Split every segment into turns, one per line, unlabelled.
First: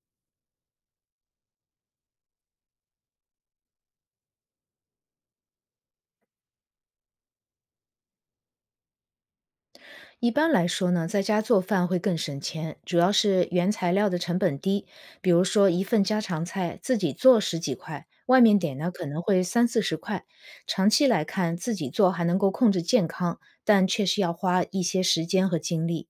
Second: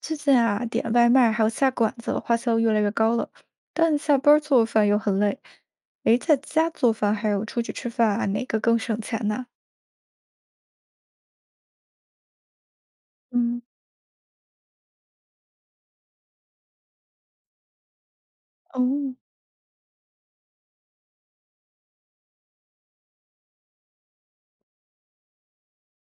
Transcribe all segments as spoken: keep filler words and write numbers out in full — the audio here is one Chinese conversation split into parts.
最近啊，点外卖还有下馆子，花销越来越高了，但下班儿做饭又很累。诶，在家做饭还有出去吃饭啊，哪个更省钱呢？
一般来说呢，在家做饭会更省钱，主要是
嗯，
原材料的成本低。比如说一份家常菜，自己做十几块，外面点呢可
哦，
能会三四十块。长期来看，自己做还能够控制健康，但确实要花一些时间和精力。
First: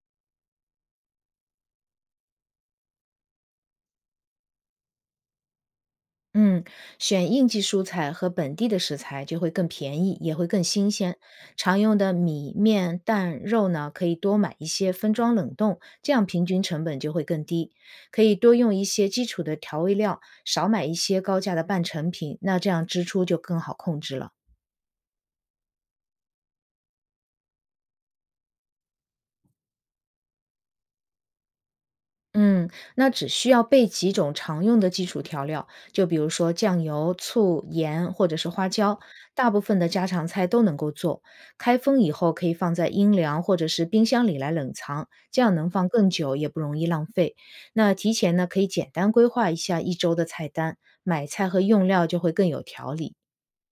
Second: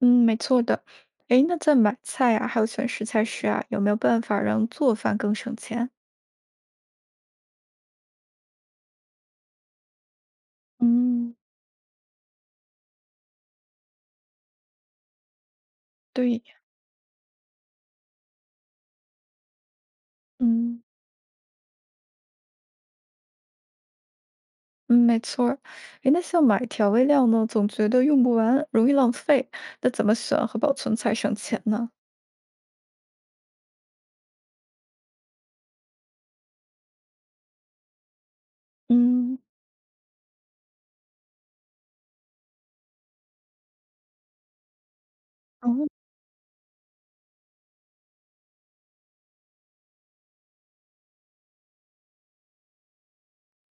嗯，没错的。诶，那在买菜啊，还有选食材时啊，有没有办法让做饭更省钱？
嗯，选应季蔬菜和本地的食材就会更便宜，也会更新鲜。
嗯，
常用的米、面、蛋、肉呢，可以多买一些分装冷冻，这样
对，
平均成本就会更低。可以多用一些基础的调味料，少
嗯
买一些高价的半成品，那这样支出就更好控制了。
嗯，没错儿。诶，那像买调味料呢，总觉得用不完，容易浪费，那怎么选和保存才省钱呢？
嗯，那只需要备几种常用的基础调料，就比如说酱油、醋、盐或者是花椒，
嗯。
大部分的家常菜都能够做。开封以后可以放在阴凉或者是冰箱里来冷藏，这样能放
哦。
更久，也不容易浪费。那提前呢，可以简单规划一下一周的菜单，买菜和用料就会更有条理。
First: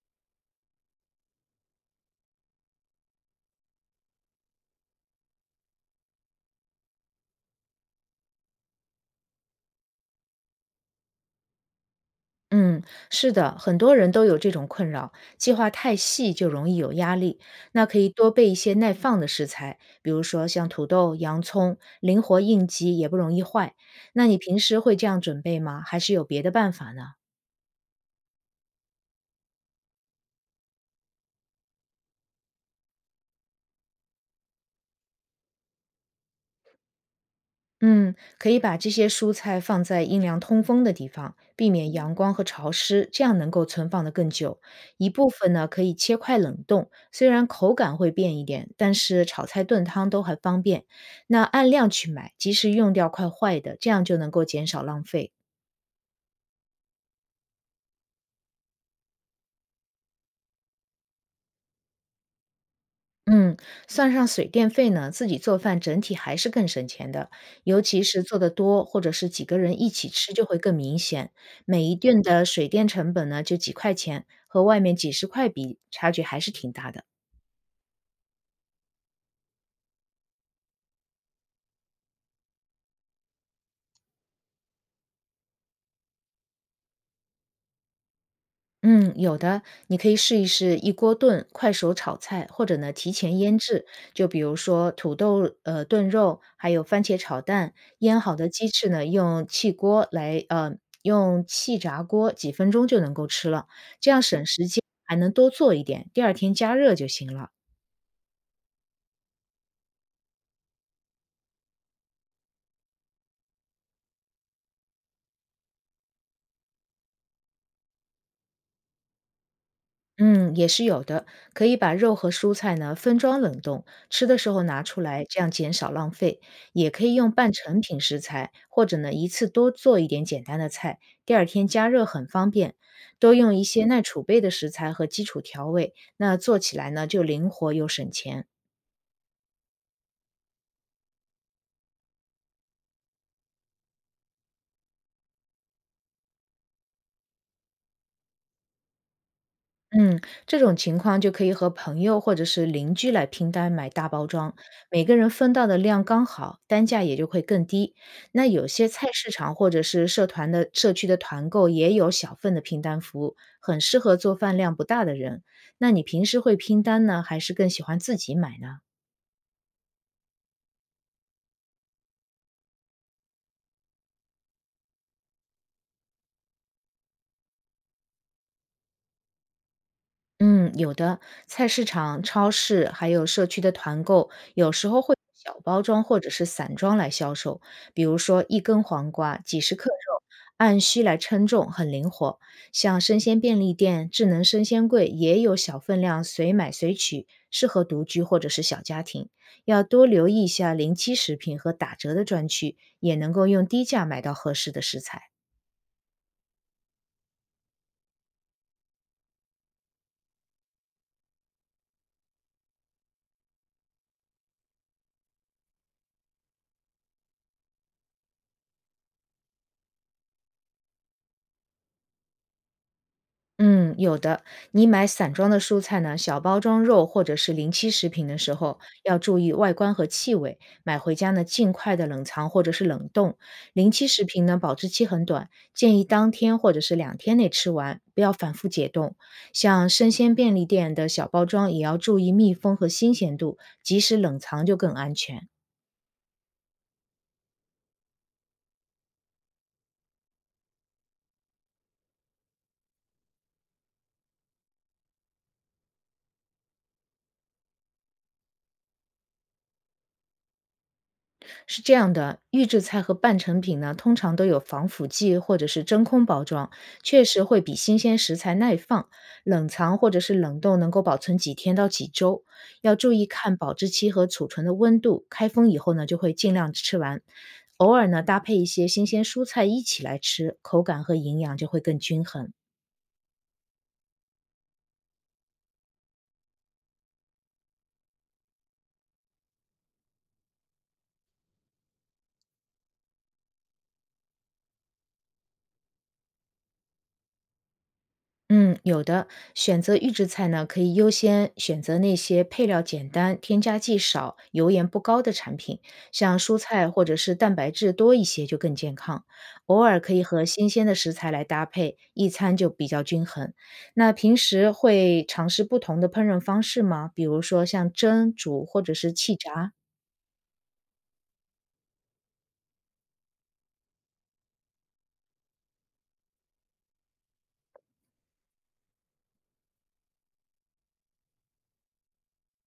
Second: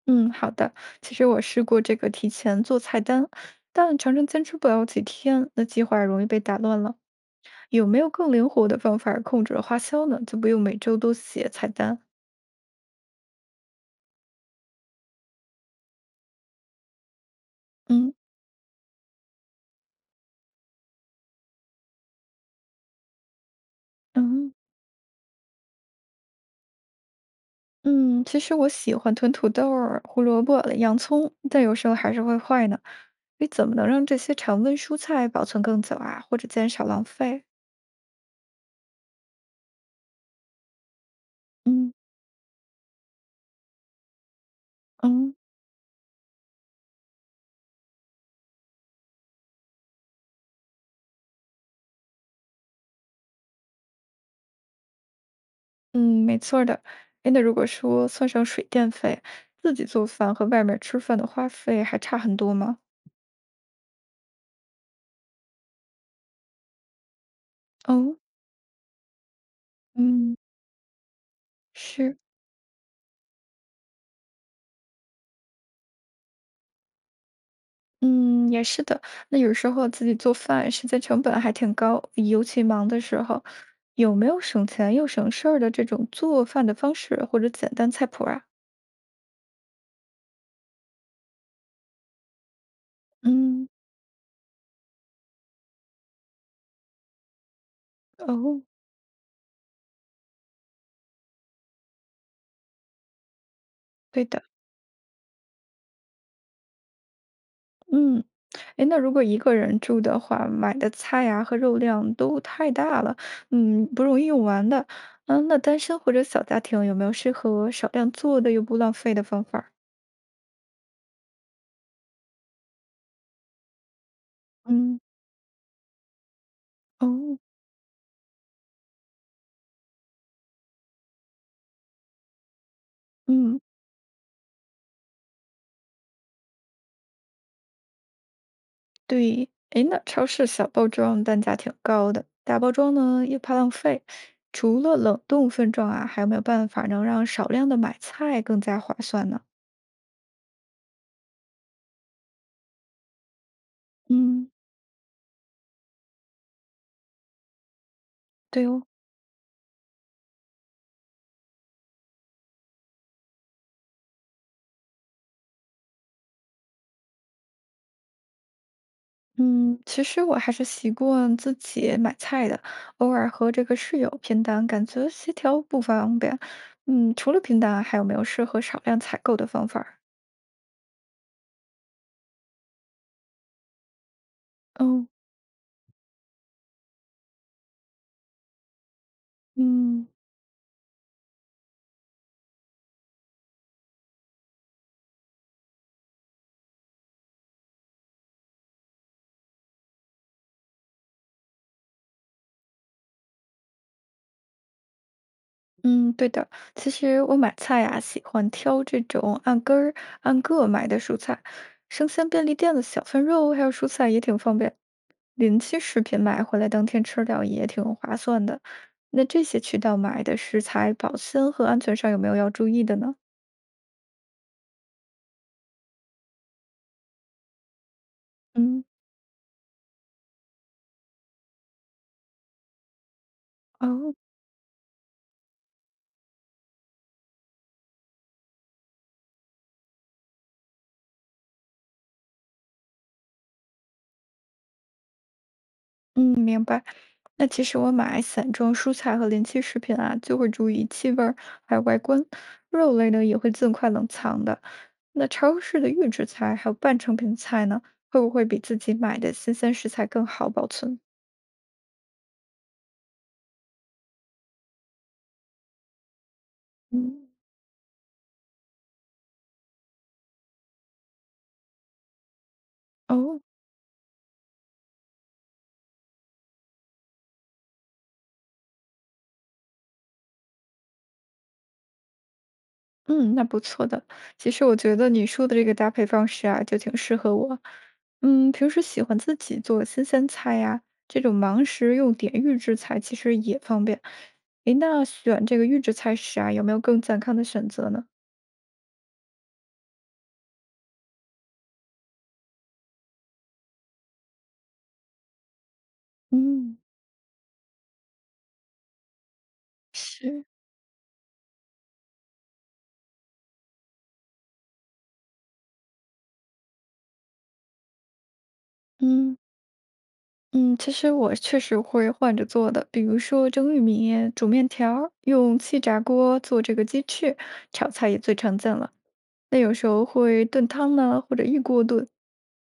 嗯，好的。其实我试过这个提前做菜单，但常常坚持不了几天，那计划容易被打乱了。有没有更灵活的方法控制花销呢？就不用每周都写菜单。
嗯，是的，很多人都有这种困扰，计划太细就容易有压力。那可以
嗯
多备一些耐放的食材，比如说像土豆、洋葱，灵活应急也不容易坏。那你
嗯
平时会这样准备吗？还是有别的办法呢？
嗯，其实我喜欢囤土豆儿、胡萝卜、洋葱，但有时候还是会坏呢。你怎么能让这些常温蔬菜保存更久啊，或者减少浪费？
嗯，可以把这些蔬菜放在阴凉通风的地方，避免
嗯
阳光和潮湿，这样能够存放得更久。一部
嗯。
分呢可以切块冷冻，虽然口感会变一点，但是炒菜炖汤都很方便。那按量去买，及时用掉快坏的，这样就能够减少浪费。
嗯，没错儿的。哎，那如果说算上水电费，自己做饭和外面吃饭的花费还差很多吗？
嗯，算上水电费呢，自己做饭整体还是更省钱的，尤其
哦，
是做得多，或者是几个人一起吃，
嗯，
就会更明显。每一
是，
顿的水电成本呢，就几块钱，和外面几十块比，差距还是挺大的。
嗯，也是的。那有时候自己做饭时间成本还挺高，尤其忙的时候，有没有省钱又省事儿的这种做饭的方式或者简单菜谱啊？
嗯，有的，你可以试一试一锅炖、快手炒菜，或者呢提前腌
嗯，
制。就比如说土豆呃炖肉，还有番茄炒蛋，腌好的
哦，
鸡翅呢用气锅来呃用气炸锅几分钟就能够吃了，这样
对的，
省时间，还能多做一点，第二天加热就行了。
嗯。诶，那如果一个人住的话，买的菜呀和肉量都太大了，嗯，不容易用完的。嗯，那单身或者小家庭有没有适合少量做的又不浪费的方法儿？
嗯，也是有的，可以把肉和蔬菜呢分装冷冻，吃的时候拿
嗯，
出来，这样减少浪费。也可以用
哦，
半成品食材，或者呢一次多做一点简单的菜，第二天加热很方便。多用
嗯，
一些耐储备的食材和基础调味，那做起来呢就灵活又省钱。
对。诶，那超市小包装单价挺高的，大包装呢又怕浪费。除了冷冻分装啊，还有没有办法能让少量的买菜更加划算呢？
嗯，这种情况就可以和朋友或者是邻居来拼单买大包
嗯，
装，每个人分到的量刚好，单价也就会更低。那有
对哦。
些菜市场或者是社团的社区的团购也有小份的拼单服务，很适合做饭量不大的人。那你平时会拼单呢，还是更喜欢自己买呢？
嗯，其实我还是习惯自己买菜的，偶尔和这个室友拼单，感觉协调不方便。嗯，除了拼单，还有没有适合少量采购的方法儿？
嗯，有的，菜市场、超市还有社区的团购，有时候
哦，
会用小包装或者是散装来销售。比如说一根黄瓜几十克
嗯
肉，按需来称重，很灵活。像生鲜便利店、智能生鲜柜也有小分量随买随取，适合独居或者是小家庭。要多留意一下临期食品和打折的专区，也能够用低价买到合适的食材。
嗯，对的。其实我买菜啊，喜欢挑这种按根儿、按个买的蔬菜，生鲜便利店的小份肉还有蔬菜也挺方便。临期食品买回来当天吃掉也挺划算的。那这些渠道买的食材保鲜和安全上有没有要注意的呢？
嗯，有的。你买散装的蔬菜呢，小包装肉或者是临期食品的时候，
嗯，
要注意外观和气味。买回家呢，尽快的冷藏或者是冷冻。临期
哦，
食品呢，保质期很短，建议当天或者是两天内吃完，不要反复解冻。像生鲜便利店的小包装，也要注意密封和新鲜度，及时冷藏就更安全。
嗯，明白。那其实我买散装蔬菜和临期食品啊，就会注意气味儿，还有外观。肉类呢也会尽快冷藏的。那超市的预制菜还有半成品菜呢，会不会比自己买的新鲜食材更好保存？
是这样的，预制菜和半成品呢，通常都有防腐剂或者是真空包装，确
嗯，
实会比新鲜食材耐放。冷藏或者是冷冻能够保存几天到几周，要注意
哦。
看保质期和储存的温度。开封以后呢，就会尽量吃完。偶尔呢，搭配一些新鲜蔬菜一起来吃，口感和营养就会更均衡。
嗯，那不错的。其实我觉得你说的这个搭配方式啊，就挺适合我。嗯，平时喜欢自己做新鲜菜呀，这种忙时用点预制菜其实也方便。诶，那选这个预制菜时啊，有没有更健康的选择呢？
嗯，有的。选择预制菜呢，可以优先选择那些配料简单、添加剂少、油盐不高的产品，像蔬
嗯，
菜或者是蛋白质多一些就更健康。偶尔可以和
是，
新鲜的食材来搭配，一餐就比较均衡。那平时会尝试不同的烹饪方式吗？比如说像蒸、煮或者是气
嗯
炸？
嗯，其实我确实会换着做的，比如说蒸玉米、煮面条儿用气炸锅做这个鸡翅，炒菜也最常见了。那有时候会炖汤呢，或者一锅炖。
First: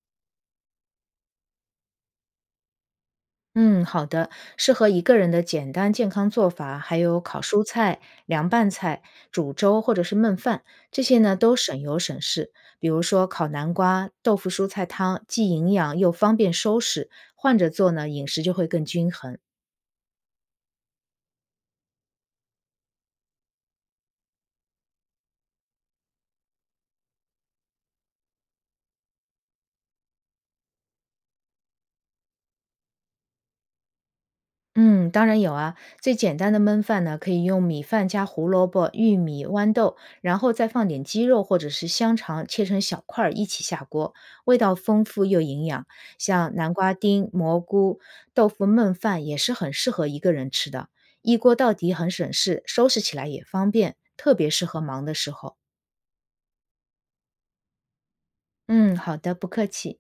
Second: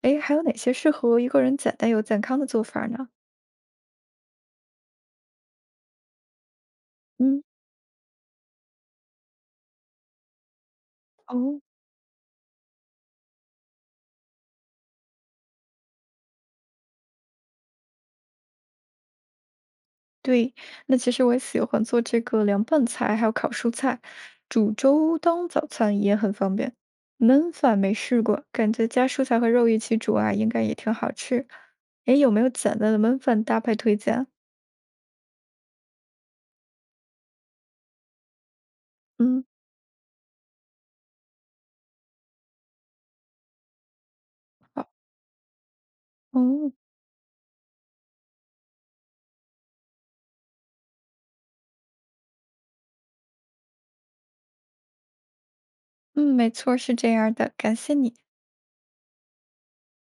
哎，还有哪些适合一个人简单又健康的做法呢？
嗯，好的，适合一个人的简单健康做法，还有烤
嗯，
蔬菜、凉拌菜、煮粥或者是焖饭，这些呢都
哦，
省油省事。比如说烤南瓜、豆腐蔬菜汤，既营养又方便收拾，换着做呢，饮食就会更均衡。
对，那其实我也喜欢做这个凉拌菜，还有烤蔬菜，煮粥当早餐也很方便。焖饭没试过，感觉加蔬菜和肉一起煮啊，应该也挺好吃。哎，有没有简单的焖饭搭配推荐？
嗯，当然有啊。最简单的焖饭呢，可以用米饭加胡萝卜、玉
嗯，
米、豌豆，然后再放点鸡肉或者是香肠，切成小块儿一起下锅，味道
好，
丰富又营养。像
哦，
南瓜丁、蘑菇、豆腐焖饭也是很适合一个人吃的，一锅到底很省事，收拾起来也方便，特别适合忙的时候。
嗯，没错，是这样的，感谢你。
嗯，好的，不客气。